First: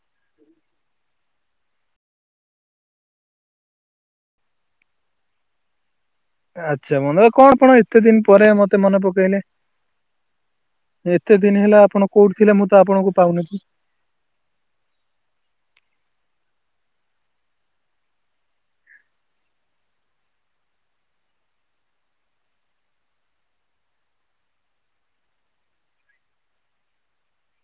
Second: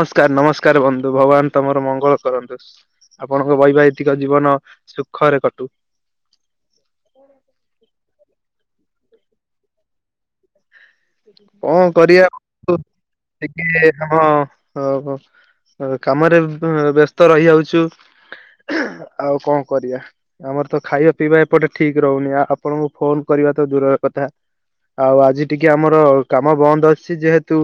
ନମସ୍କାର! ନମସ୍କାର ବନ୍ଧୁ! ଭଗବାନ ତମର ମଙ୍ଗ ଳ କରନ୍ତୁ। ଆପଣଙ୍କ ବୈବାହିତିକ ଜୀବନ ସୁଖରେ କଟୁ। ଆଚ୍ଛା, ମନ କଣ, ଆପଣ ଏତେ ଦିନ ପରେ ମତେ ମନେ ପକେଇଲେ? ଏତେ ଦିନ ହେଲା କଣ ଆପଣ କରିବା କୋଉଠି ଥିଲେ ମୁଁ ତ ଆଉ? ଆପଣଙ୍କୁ ପାଉନଥିଲି ଟିକେ ଆମ କା-କାମରେ ହ ବ୍ୟସ୍ତ ରହିଯାଉଛୁ। ଆହାଃ ଆଉ କଣ କରିବା ଆମର ତ ଖାଇବା ପିଇବା ଏପଟେ ଠିକ ରହୁନି, ଆପଣଙ୍କୁ ଫୋନ କରି ତ ଦୂରର କଥା, ଆଉ ଆଜି ଟିକେ ଆମର କାମ ବନ୍ଦ ଅଛି ଯେହେତୁ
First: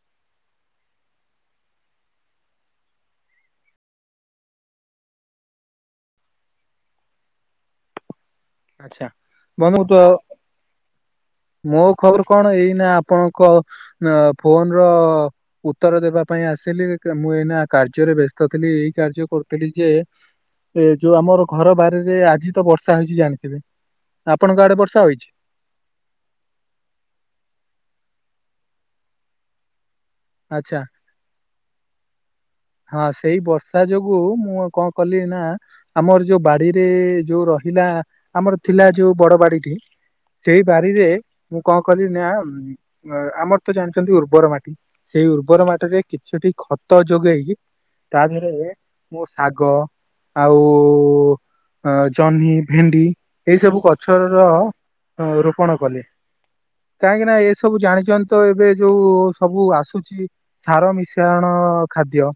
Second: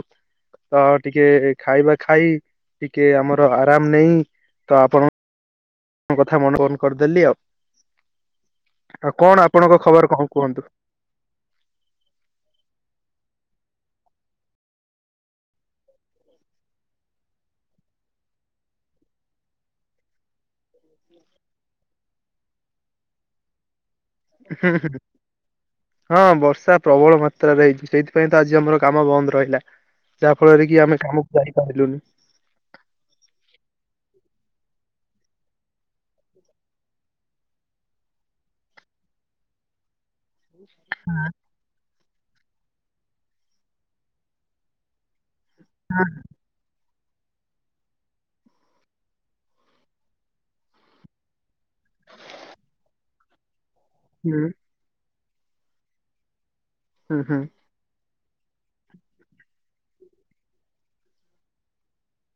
ତ ଟିକେ ଖାଇବା ଖାଇ ଟିକେ ଆମର ଆରାମ ନେଇହି ତ ଆପଣ ଣଙ୍କ କଥା ମନ, ଫୋନ କରିଦେଲି ଆଉ। ଆଚ୍ଛା ଆଉ କଣ ବନ୍ଧୁ ଆପଣଙ୍କ ତ ଖବର କଣ କୁହନ୍ତୁ। ମୋ ଖବର କଣ, ଏଇନା ଆପଣଙ୍କ ଫୋନର ଉତ୍ତର ଦେବା ପାଇଁ ଆସିଲି ମୁଁ ଏଇନା କାର୍ଯ୍ୟରେ ବ୍ୟସ୍ତ ଥିଲି, ଏଇ କାର୍ଯ୍ୟ କରୁଥିଲି ଯେ, ଏ ଯୋଉ ଆମର ଘର ବାରିରେ ଆଜି ତ ବର୍ଷା ହେଇଛି ଜାଣି ଥିବେ। ହୁଁ ହୁଁ ହଁ ବର୍ଷା ପ୍ରବଳ ମାତ୍ରାରେ ହେଇଛି ସେଇଥିପାଇଁ ତ ଆଜି ଆମର କାମ ବନ୍ଦ ରହିଲା, ଯାହା ଫଳରେ ଆଚ୍ଛା କି ଆମେ କାମକୁ ଯାଇପାରିଲୁନି। ହଁ ସେଇ ବର୍ଷା ଯୋଗୁ, ମୁଁ କଣ କଲି ନା ଆମର ଯୋଉ ବାଡିରେ ଯୋଉ ର ହିଲା, ଆମର ଯୋଉ ଥିଲା ବଡ ବାଡିଟିଏ। ସେଇ ବାରିରେ ମୁଁ କଣ କଲିି ନା ଆମର ତ ଜାଣିଛନ୍ତି ଉର୍ବର ମାଟି ସେଇ ଉର୍ବର ମାଟିରେ କିଛିଟି ଖତ ଯୋଗେଇ ତାଦେହରେ ମୋର ଶାଗ ଆଉ ଜହ୍ନି, ଭେଣ୍ଡି ଏଇ ସବୁ ଗଛର ହୁଁ ରୋପଣ କଲେ, ହୁଁ କାହିଁକି ନା ହୁଁ ଏସବୁ ଜାଣିଛନ୍ତି ତ ଏବେ ଯୋଉ ସବୁ ଆସୁଛି ସାର ମିଶାଣ ଖାଦ୍ୟ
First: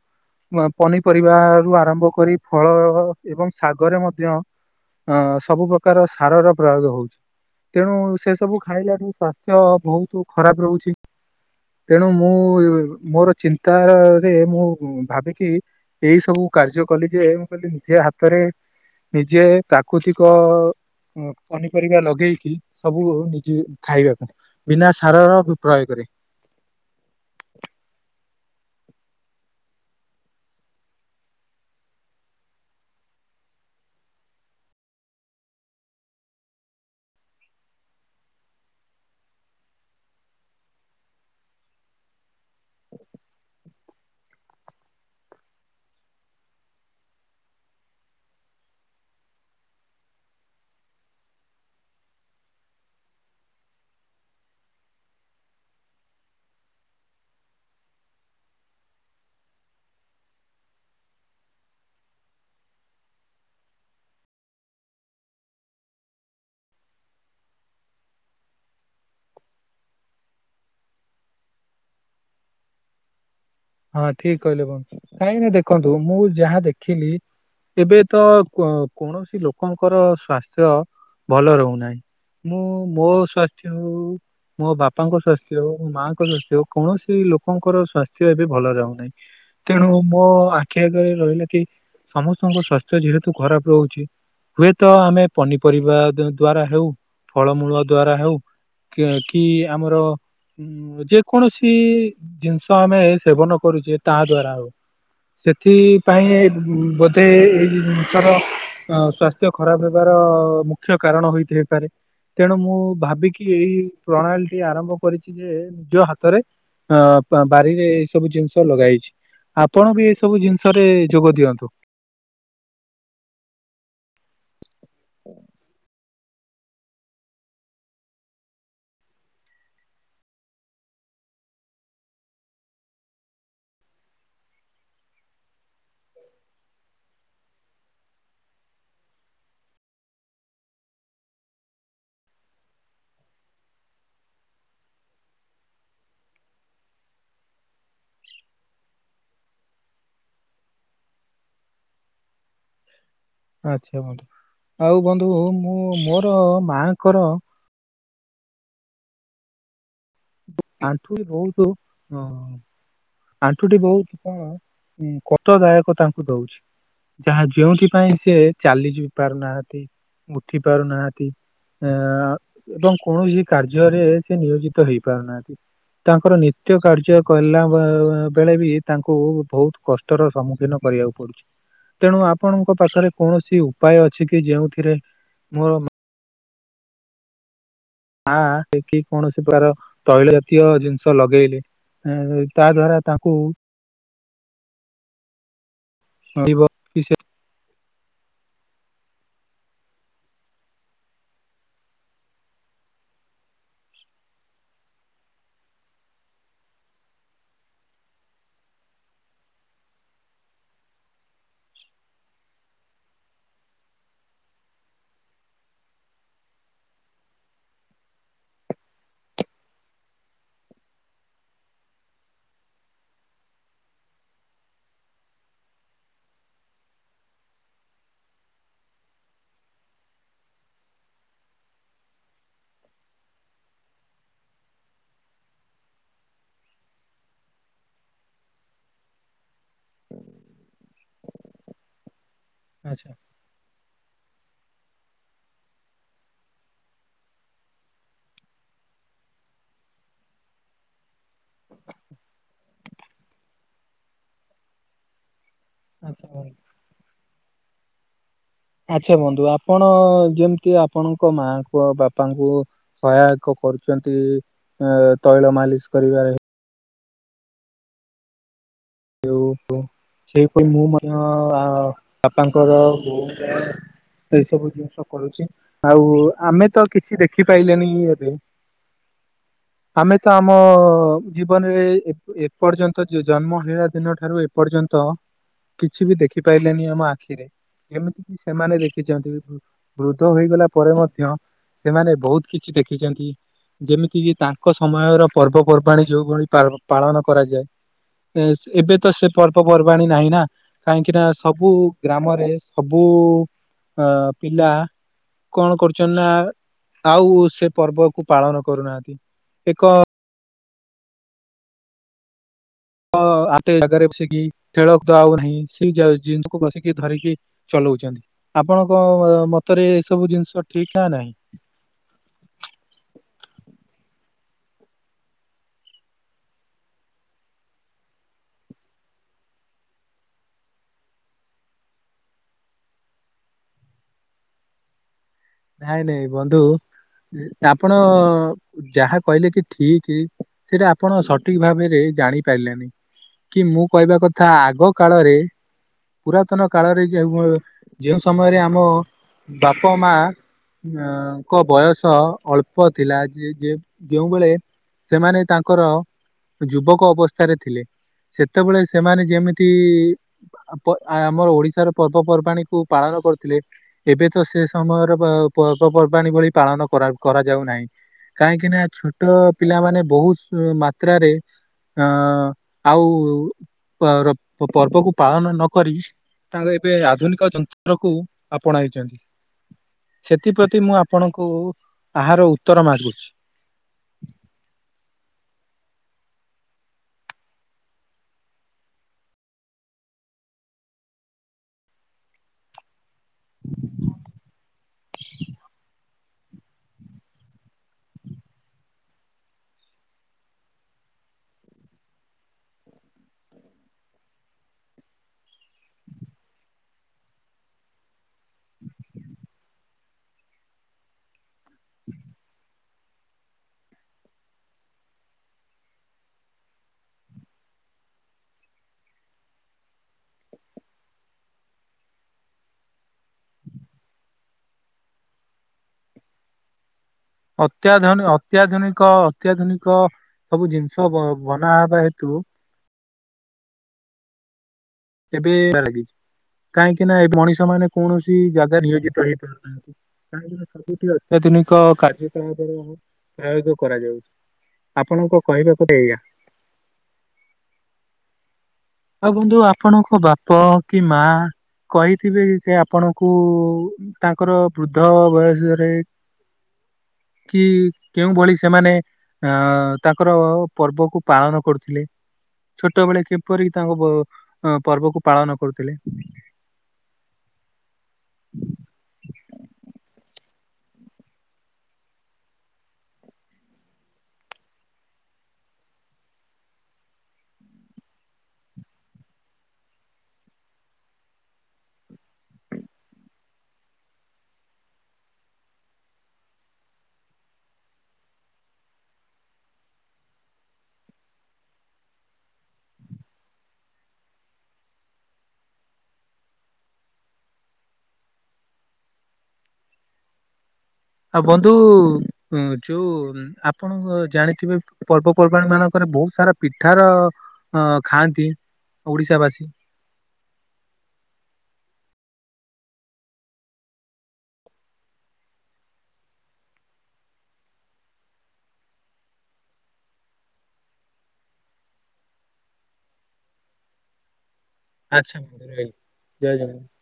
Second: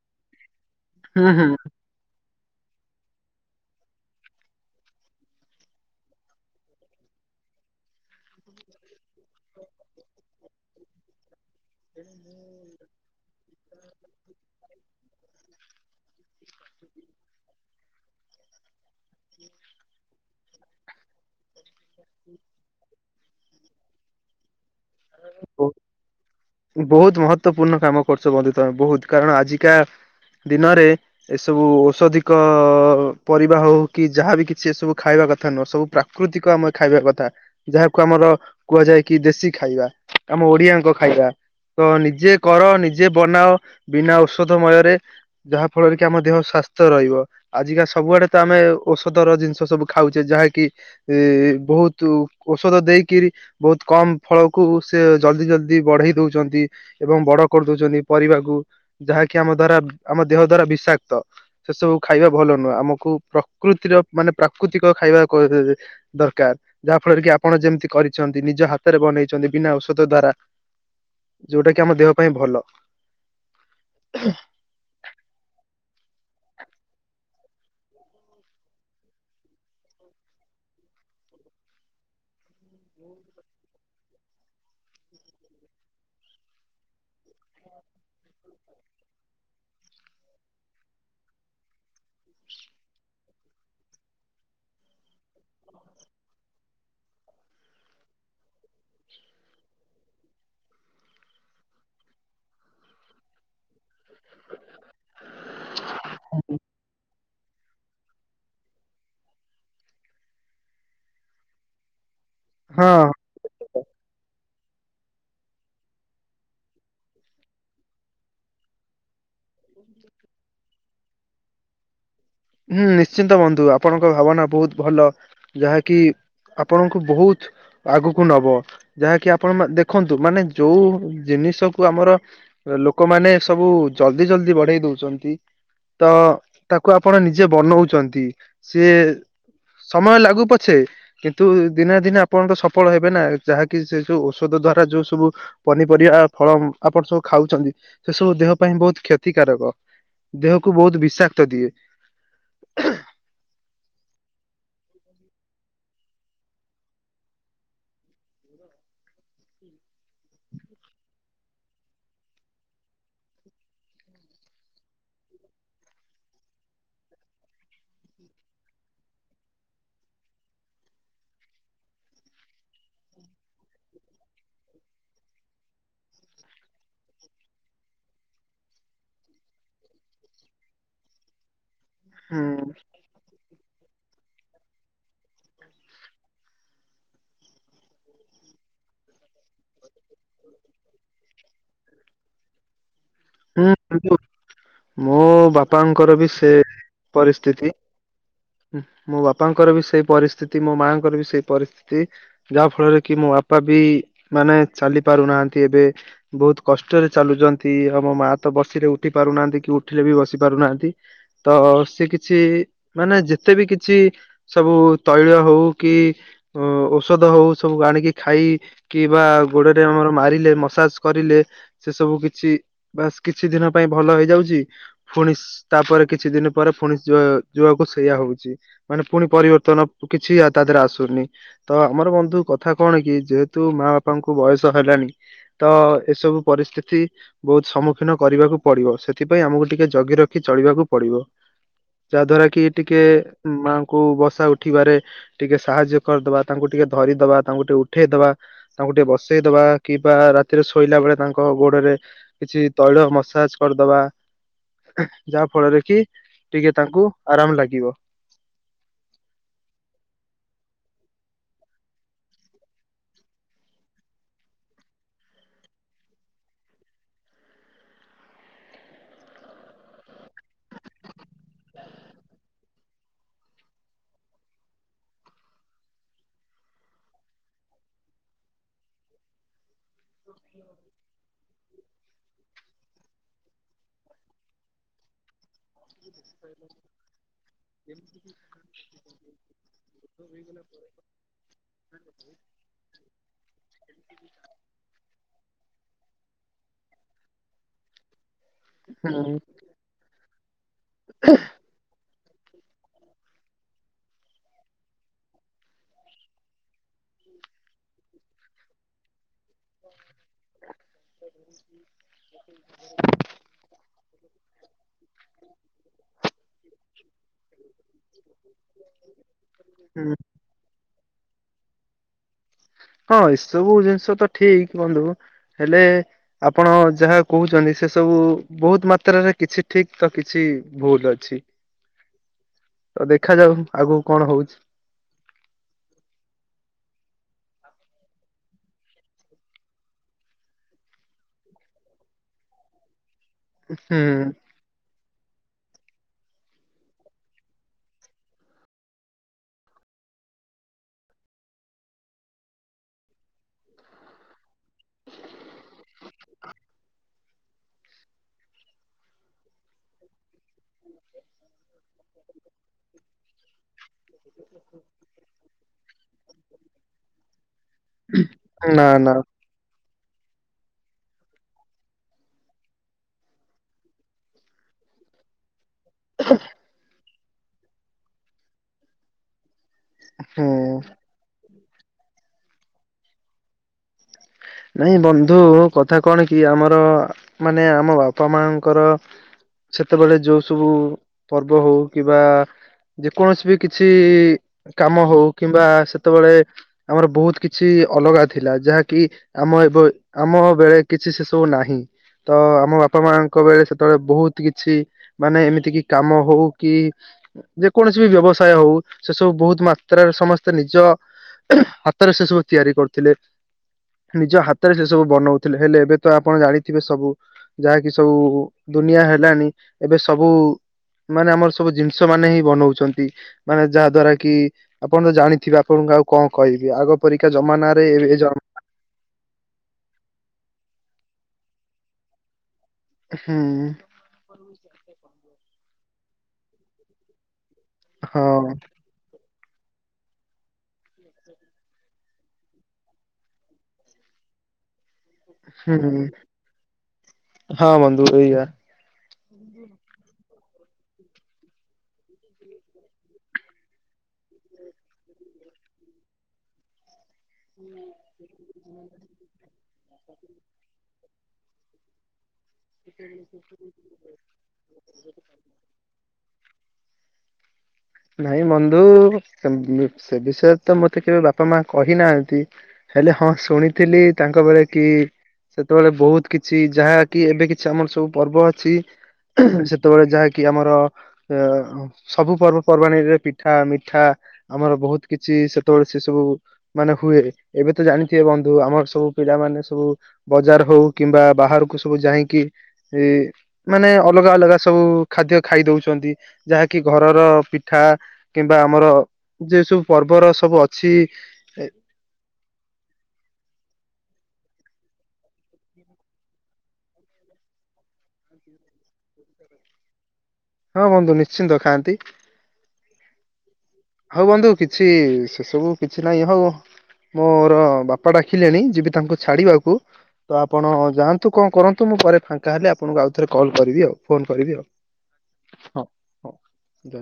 ହୁଁ ହୁଁ। ପନିପରିବାରୁ ଆରମ୍ଭ କରି ଫଳ ଏବଂ ଶାଗରେ ମଧ୍ୟ ଅ ସବୁ ପ୍ରକାର ସାରର ପ୍ରୟୋଗ ହଉଛି, ତେଣୁ ସେ ସବୁ ଖାଇଲା ଠୁ ସାସ୍ଥ୍ୟ ବହୁତ ଖରାପ ରହୁଛି, ତେଣୁ ମୁଁ ମୋର ଚିନ ତାରରେ ମୁଁ ଭାବିକି ଏଇ ସବୁ କାର୍ଯ୍ୟ କଲି ଯେ, ମୁଁ କହିଲି ନିଜେ ହାତରେ ନିଜେ ପ୍ରାକୃତିକ ପନି ପରିବା ଲଗେଇକି ସବୁ ନିଜେ ଖାଇବାକୁ। ବିନା ସାରର ପ୍ରୟୋଗ ରେ। ବହୁତ ମହତ୍ୱପୂର୍ଣ୍ଣ କାମ କରୁଛ ବନ୍ଧୁ ତମେ ବହୁତ କାରଣ ଆଜିକା ଦିନରେ ଏସବୁ ଔଷଧିକ ପରିବା ହଉ କି ଯାହାବି କିଛି ଏସବୁ ଖାଇବା କଥା ନୁହଁ ସବୁ ପ୍ରାକୃତିକ ଆମେ ଖାଇବା କଥା ଯାହାକୁ ଆମର କୁହାଯାଏ କି ଦେଶୀ ଖାଇବା। ଆମ ଓଡିଆଙ୍କ ଖାଇବା। ତ ନିଜେ କର ନିଜେ ବନାଅ ବିନା ଔଷଧମୟରେ ଯାହା ଫଳରେ କି ଆମ ଦେହ ସା ସୁସ୍ଥ ରହିବ ଆଜିକା ସବୁଆଡେ ତ ଆମେ ଔଷଧ ର ଜିନିଷ ସବୁ ଖାଉଛେ ଯାହାକି ଇ ବହୁତୁ ଔଷଧ ଦେଇକିରି ବହୁତ କମ ଫଳ କୁ ସେ ଜଲ୍ଦି ଜଲଦି ବଢେଇ ଦଉଛନ୍ତି ଏବଂ ବଡ କରିଦଉଛନ୍ତି ପରିବାକୁ ଯାହାକି ଆମ ଦ୍ୱାରା ଉଁ ଆମ ଦେହ ଦ୍ଵାରା ବିଷାକ୍ତ। ସେ ସବୁ ଖାଇବା ଭଲ ନୁହଁ। ଆମକୁ ପ୍ରକୃତିର ମାନେ ପ୍ରା ପ୍ରାକୃତିକ ଖାଇବା କ ଦ ଦ ଦରକାର ଯାହା ଫଳରେ କି ଆପଣ ଯେମିତି କରିଛନ୍ତି ନିଜ ହାତରେ ବନେଇ ଛନ୍ତି ବିନା ଔଷଧ ଦ୍ଵାରା ଯୋଉଟା କି ଆମ ଦେହ ପାଇଁ ଭଲ। ହଁ ଠିକ କହିଲେ ବଂ କାହିଁକି ନା ଦେଖନ୍ତୁ ମୁଁ ଯାହା ଦେଖିଲି। ଏବେ ତ କ୍ଵ କୌଣସି ଲୋକଙ୍କର ସ୍ଵାସ୍ଥ୍ୟ ଭଲ ରହୁନାହିଁ। ମୁଁ ମୋ ସ୍ୱାସ୍ଥ୍ୟ ହେଉ। ମୋ ବାପାଙ୍କ ସ୍ୱାସ୍ଥ୍ୟ ହଉ ମୋ ମାଆଙ୍କ ସ୍ଵାସ୍ଥ୍ୟ ହଉ କୌଣସି ଲୋକଙ୍କର ସ୍ଵାସ୍ଥ୍ୟ ଏବେ ଭଲ ରେ ହଉ ନାହିଁ ତେଣୁ ମୋ ଆଖି ଆଗରେ ରହିଲା କି ସମସ୍ତଙ୍କ ସ୍ଵାସ୍ଥ୍ୟ ଯେହେତୁ ଖରାପ ରହୁଛି। ହୁଏତ ଆମେ ପନିପରିବା ଦ୍ୱା-ଦ୍ଵାରା ହେଉ ଫଳମୂଳ ଦ୍ଵାରା ହେଉ। କିଅ କି ଆମର ଉଁ ଯେକୌଣସି ଜିନିଷ ଆମେ ସେବନ କରୁଛି ତା ଦ୍ଵାରା ହବ ସେଥିପାଇଁ ଉଁ ବୋ ତେ ଏଇ ଏଇ ଜିନିଷର ଅ ସ୍ଵାସ୍ଥ୍ୟ ଖରାପ ହେବାର ମୁଖ୍ୟ କାରଣ ହୋଇଥାଇପାରେ। ତେଣୁ ମୁଁ ହଁ ଭାବିକି ଏଇ ପ୍ରଣାଳ ଟି ଆରମ୍ଭ କରିଛି ଯେ ନିଜ ହାତରେ ଅଁ ବା-ବାରିରେ ଏଇ ସବୁ ଜିନିଷ ଲଗାହେଇଛି। ଆପଣ ବି ଏଇ ସବୁ ଜିନିଷରେ ଯୋଗ ଦିଅନ୍ତୁ। ହୁଁ ନିଶ୍ଚିନ୍ତ ବନ୍ଧୁ ଆପଣଙ୍କ ଭାବନା ବହୁତ ଭଲ ଯାହାକି ଆପଣଙ୍କୁ ବହୁତ ଆଗକୁ ନବ ଯାହାକି ଆପଣ ମା ଦେଖନ୍ତୁ ମାନେ ଯୋଉ ଯେ ଜିନିଷ କୁ ଆମର ଅ ଲୋକମାନେ ସବୁ ଜଲଦି ଜଲଦି ବଢେଇ ଦଉଛନ୍ତି। ତ ତାକୁ ଆପଣ ନିଜେ ବନଉଛନ୍ତି ସିଏ। ସମୟ ଲାଗୁ ପଛେ କିନ୍ତୁ ଦିନେ ନା ଦିନେ ଆପଣ ତ ସଫଳ ହେବେ ନା ଯାହାକି ସେ ଯୋଉ ଔଷଧ ଦ୍ଵାରା ଯୋଉ ସବୁ ପନିପରିବା ଫଳ ଆପଣ ସବୁ ଖାଉଛନ୍ତି ସେ ସବୁ ଦେହ ପାଇଁ ବହୁତ କ୍ଷତିକାରକ। ଦେହକୁ ବହୁତ ବିଷାକ୍ତ ଦିଏ। ଆଚ୍ଛା ବନ୍ଧୁ ଆଉ ବନ୍ଧୁ ମୁଁ ମୋର ମା ଙ୍କର। ଆଣ୍ଠୁ ବି ବହୁତୁ ହଁ। ଆଣ୍ଠୁଟି ବହୁତ କଣ ଉଁ କଷ୍ଟଦାୟକ ତାଙ୍କୁ ଦଉଛି। ଯାହା ଯେଉଁଥିପାଇଁ ସେ ଚାଲି ବି ପାରୁନାହାନ୍ତି ଉଠି ପାରୁନାହାନ୍ତି। ଏଁ ଏବଂ କୌଣସି କାର୍ଯ୍ୟରେ ସେ ନିୟୋଜିତ ହେଇପାରୁନାହା ତାଙ୍କର ନିତ୍ୟ କାର୍ଯ୍ୟ କଲା ବ-ବ-ବେଳେ ବି ତାଙ୍କୁ ବହୁତୁ କଷ୍ଟର ସମ୍ମୁଖୀନ କରିବାକୁ ପଡୁଛି ତେଣୁ ହୁଁ ଆପଣଙ୍କ ପାଖରେ କୌଣସି ଉପାୟ ଅଛି କି ଯେଉଁଥିରେ ମୋର ଆ ଦେଖି କୌଣ ସେ ପ୍ରକାର ତୈଳ ଜାତୀୟ ଜିନିଷ ଲଗେଇଲେ ଏଁ ତା ଦ୍ଵାରା ତାଙ୍କୁ ହୁଁ ମୋ ବାପାଙ୍କର ବି ସେ ପରିସ୍ଥିତି। ଉଁହ। ମୋ ବାପାଙ୍କର ବି ସେ ପରିସ୍ଥିତି। ମୋ ମାଆଙ୍କର ବି ସେ ପରିସ୍ଥିତି। ଯାହା ଫଳରେ କି ମୋ ବାପା ବି ମାନେ ଚାଲି ପାରୁନାହାନ୍ତି ଏବେ। ବହୁତ କଷ୍ଟରେ ଚାଲୁଛନ୍ତି। ଆମ ମା ତ ବସିଲେ ଉଠି ପାରୁନାହାନ୍ତି କି ଉଠିଲେ ବି ବସି ପାରୁନାହାନ୍ତି। ତ ସେ କିଛି ମାନେ ଯେତେ ବି କିଛି ସବୁ ତୈଳ ହଉ କି ଉଁ ଔଷଧ ହଉ ସବୁ ଆଣିକି ଖାଇ କି ବା ଗୋଡରେ ଆମର ମାରିଲେ ମସାଜ କରିଲେ ସେ ସବୁ କିଛି ବାସ କିଛି ଦିନ ପାଇଁ। ଭଲ ହେଇଯାଉଛି। ପୁଣି ସସ ତାପରେ କିଛି ଦିନ ପରେ ପୁଣି ଯୋ ଯୋଉଆକୁ ସେଇୟା ହଉଛି। ମାନେ ପୁଣି ପରିବର୍ତ୍ତନ କିଛି ଆ ତା ଦେହରେ ଆସୁନି। ତ ଆମର ବନ୍ଧୁ କଥା କଣ କି ଯେ ତୁ ମା ବାପାଙ୍କୁ ବୟସ ହେଲାଣି ତ ଏସବୁ ପରିସ୍ଥିତି ବହୁତ ସମ୍ମୁଖୀନ କରିବାକୁ ପଡ଼ିବ ସେଥିପାଇଁ ଆମକୁ ଟିକେ ଜଗି ରଖି ଚଳିବାକୁ ପଡ଼ିବ, ଯାହା ଦ୍ଵାରା କି ଟିକେ ଆଚ୍ଛା। ମା ଙ୍କୁ ବସା ଉଠିବାରେ ଟିକେ ସାହାଯ୍ୟ କରିଦବା, ତାଙ୍କୁ ଟିକେ ଧରିଦବା, ତାଙ୍କୁ ଟିକେ ଉଠେଇଦବା। ତାଙ୍କୁ ଟିକେ ବସେଇଦବା କିମ୍ବା ରାତିରେ ଶୋଇଲା ବେଳେ ତାଙ୍କ ଗୋଡ଼ରେ କିଛି ତୈଳ ମସା ସାଜ୍ କରିଦବା। ଯାହା ଫଳରେ କି ଟିକେ ତାଙ୍କୁ ଆରାମ ଲାଗିବ। ଆଚ୍ଛା ବନ୍ଧୁ ଆପଣ ଯେମିତି ଆପଣଙ୍କ ମାଙ୍କୁ ଆଉ ବାପାଙ୍କୁ ସହାୟକ କରୁଛନ୍ତି ତୈଳ ମାଲିସ କରିବାରେ। କେଉ ପ ସେଇପରି ମୁଁ ମଧ୍ୟ ଆ ବାପାଙ୍କର ବୋଉଙ୍କ ଏଇ ସବୁ ଜିନିଷ କରୁଛି ଆଉ ଆମେ ତ କିଛି ଦେଖିପାଇଲେନି ଏବେ ଆମେ ତ ଆମ ଜୀବନରେ ଏ-ଏପର୍ଯ୍ୟନ୍ତ ଜ-ଜନ୍ମ ହେଲା ଦିନ ଠାରୁ ଏପର୍ଯ୍ୟନ୍ତ କିଛି ବି ଦେଖିପାଇଲେନି ଆମ ଆଖିରେ। ଏମିତିକି ସେମାନେ ଦେଖିଛନ୍ତି ବୃ-ବୃଦ୍ଧ ହୋଇଗଲା ପରେ ମଧ୍ୟ ସେମାନେ ବହୁତ କିଛି ଦେଖିଛନ୍ତି। ଯେମିତିକି ତାଙ୍କ ସମୟର ପର୍ବପର୍ବାଣି ଯୋଉଭଳି ପାଳ ପାଳନ କରାଯାଏ, ଏବେ ତ ସେ ହୁଁ ପର୍ବପର୍ବାଣି ନାହିଁ ନା। କାହିଁକି ନା ସବୁ ଗ୍ରାମରେ ସବୁ ଅ ପିଲା କଣ କରୁଛନ୍ତି ନା ଆଉ ସେ ପର୍ବକୁ ପାଳନ କରୁନାହାନ୍ତି। ଏକ ଆତେ ଜାଗାରେ ବସିକି ଖେଳ ଦ ଆଉ ନାହିଁ ସେଇ ଜିନିଷକୁ ବସିକି ଧରିକି ଚ ଳୁଛନ୍ତି ଆପଣଙ୍କ ମତରେ ଏସବୁ ଜିନିଷ ଠିକ ନା ନାହିଁ। ହଁ ଏସବୁ ଜିନିଷ ତ ଠିକ ବନ୍ଧୁ ହେଲେ ଆପଣ ଯାହା କହୁଛନ୍ତି ସେ ସବୁ ବୁ ବହୁତ ମାତ୍ରାରେ କିଛି ଠିକ ତ କିଛି ଭୁଲ ଅଛି। ତ ଦେଖାଯାଉ ଆଗକୁ କଣ ହଉଛି? ନାଇଁ ନାଇଁ ବନ୍ଧୁ। ଆପଣ ଯାହା କହିଲେ କି ଠିକ ସେଇଟା ଆପଣ ସଠିକ ଭାବେରେ ଜାଣି ପାଇଲେନି କି ମୁଁ ହୁଁ କହିବା କଥା ଆଗ କାଳରେ ପୁରାତନ କାଳରେ ଯେ ଯେଉଁ ସମୟରେ ଆମ ବାପ ମା ଅଙ୍କ ବୟସ ଅଳ୍ପ ଥିଲା ଯେ ଯେ ଯେଉଁବେଳେ ସେମାନେ ତାଙ୍କର ଯୁବକ ଅବସ୍ଥାରେ ଥିଲେ। ସେତେବେଳେ ସେମାନେ ଯେମିତି ପ ଆମର ଓଡ଼ିଶାର ପର୍ବପର୍ବାଣି କୁ ପାଳନ ନ କରୁଥିଲେ ଏବେ ତ ସେ ସମୟର ପର୍ବପର୍ବାଣୀ ଭଳି ପାଳନ କରା କରାଯାଉନାହିଁ କାହିଁକି ନା ଛୋଟ ପିଲାମାନେ ବହୁତ ମାତ୍ରାରେ ଅ ଆଉ ଆର ପର୍ବକୁ ପାଳନ ନ କରି ତାଙ୍କ ଏବେ ଆଧୁନିକ ଯନ୍ତ୍ରକୁ ଆପଣାଇଛନ୍ତି। ହୁଁ ସେଥିପ୍ରତି ମୁଁ ଆପଣଙ୍କୁ ଆହାର ଉତ୍ତର ମାଗୁଛି। ନାଇଁ ବନ୍ଧୁ କଥା କଣ କି ଆମର ମାନେ ଆମ ବାପା ମା ଙ୍କର ସେତେବେଳେ ଯୋଉ ସବୁ ପର୍ବ ହଉ କିମ୍ବା ଯେକୌଣସି ବି କିଛି କାମ ହଉ କିମ୍ବା ସେ ଯେତେବେଳେ ଆମର ବହୁତ କିଛି ଅଲଗା ଥିଲା ଯାହା କି ଆମ ଏବେ ଆମ ବେଳେ କିଛି ସେସବୁ ନାହିଁ। ତ ଆମ ବାପା ମାଙ୍କ ବେଳେ ସେତେବେଳେ ବହୁତ କିଛି ମାନେ ଏମିତି କି କାମ ହଉ କି ଯେକୌଣସି ବି ବ୍ୟବସାୟ ହଉ ସେ ସବୁ ବହୁତ ମାତ୍ରାରେ ସମସ୍ତେ ନିଜ ହାତରେ ସେସବୁ ତିଆରି କରୁଥିଲେ। ନିଜ ହାତରେ ସେସବୁ ବନଉଥିଲେ ହେଲେ ଏବେ ତ ଆପଣ ଜାଣିଥିବେ ସବୁ ଯାହାକି ସବୁ ଦୁ ନିଆ ହେଲାଣି ଏବେ ସବୁ ମାନେ ଆମର ସବୁ ଜିନିଷ ମାନେ ହିଁ ବନଉଛନ୍ତି ମାନେ ଯାହା ଦ୍ଵାରା କି ଆପଣ ତ ଜାଣିଥିବେ ଆପଣ ଆଉ କଣ କଇବି ଆଗ ପରୀକା ଜମାନାରେ ଏବେ ଜ କ ଅତ୍ୟାଧୁନିକ ସବୁ ଜିନିଷ ବନାହବା ହେତୁ ହୁଁ। ଏବେ ଲାଗିଛି କାହିଁକି ନା ଏ ମଣିଷ ମାନେ କୌଣସି ହଁ ଜାଗା ନିୟୋଜିତ ହେଇ ସବୁଠି ଅତ୍ୟାଧୁନିକ କାର୍ଯ୍ୟ କଳାପର ପ୍ରୟୋଗ କରାଯାଉଛି। ଆପଣଙ୍କ କହିବାକୁ ହୁଁ ଏୟା। ହଁ ବନ୍ଧୁ ଏଇଆ ଆଉ ବନ୍ଧୁ ଆପଣଙ୍କ ବାପ କି ମା କହିଥିବେ କି ଯେ ଆପଣଙ୍କୁ ତାଙ୍କର ବୃଦ୍ଧ ବୟସରେ କି କେଉଁ ଭଳି ସେମାନେ ଅ ତାଙ୍କର ପର୍ବକୁ ପାଳନ କରୁଥିଲେ ଛୋଟବେଳେ କିପରି? ତାଙ୍କ ପ ଅଁ ପର୍ବକୁ ପାଳନ କରୁଥିଲେ? ନାଇଁ ବନ୍ଧୁ ସେମ୍ ସେ ବିଷୟରେ ତ ମତେ କେବେ ବାପା ମା କହିନାହାନ୍ତି। ହେଲେ ହଁ ଶୁଣିଥିଲି ତାଙ୍କ ବେଳେ କି ସେତେବେଳେ ବହୁତ୍ କିଛି ଯାହା କିି ଏବେ କିଛି ଆମର ସବୁ ପର୍ବ ଅଛି। ସେତେବେଳେ ଯାହାକି ଆମର ଅ ସବୁ ପର୍ବ ପର୍ବାଣିରେ ପିଠା ମିଠା ଆମର ବହୁତ୍ କିଛି ସେତେବେଳେ ସେ ସବୁ ମାନେ ହୁଏ ଏବ୍ ଏବେ ତ ଜାଣିଥିବେ ବନ୍ଧୁ ଆମର ସବୁ ପିଲାମାନେ ସବୁ ବଜାର ହଉ କିମ୍ବା ବାହାରକୁ ସବୁ ଯାଇଁକି ଏ ମାନେ ଅଲଗା ଅଲଗା ସବୁ ଖାଦ୍ୟ ଖାଇ ଦଉଛନ୍ତି ଯାହାକି ଘରର ପିଥ୍ ଠା କିମ୍ବା ଆମର ଯେ ସବୁ ପର୍ବର ସବୁ ଅ ଆଉ ବନ୍ଧୁ ଉଁ ଯୋଉ ଆପଣଙ୍କ ଜାଣିଥିବେ ପର୍ବପର୍ବାଣି ମାନଙ୍କରେ ବହୁତ୍ ସାରା ପିଠାର ଅ ଖାଆନ୍ତି। ଓଡ଼ିଶାବାସୀ। ହଁ ବନ୍ଧୁ ନିଶ୍ଚିନ୍ତ ଖାଆନ୍ତି। ହଉ ବନ୍ଧୁ କିଛି ସେ ସବୁ କିଛି ନାହିଁ ହଉ। ମୋର ବାପା ଡାକିଲେଣି ଯିବି ତାଙ୍କୁ ଛାଡ଼ିବାକୁ। ତ ଆପଣ ଯାଆନ୍ତୁ କଣ କରନ୍ତୁ ମୁଁ ପରେ ଫାଙ୍କା ହେଲେ ଆପଣଙ୍କୁ ଆଉ ଥରେ କଲ୍ କରିବି ଆଉ ଫୋନ କରିବି ଆଉ। ଆଚ୍ଛା ମ ଭାଇ ହଁ ଜୟ ହଁ। ଜଗନ୍ନାଥ। ଜୟ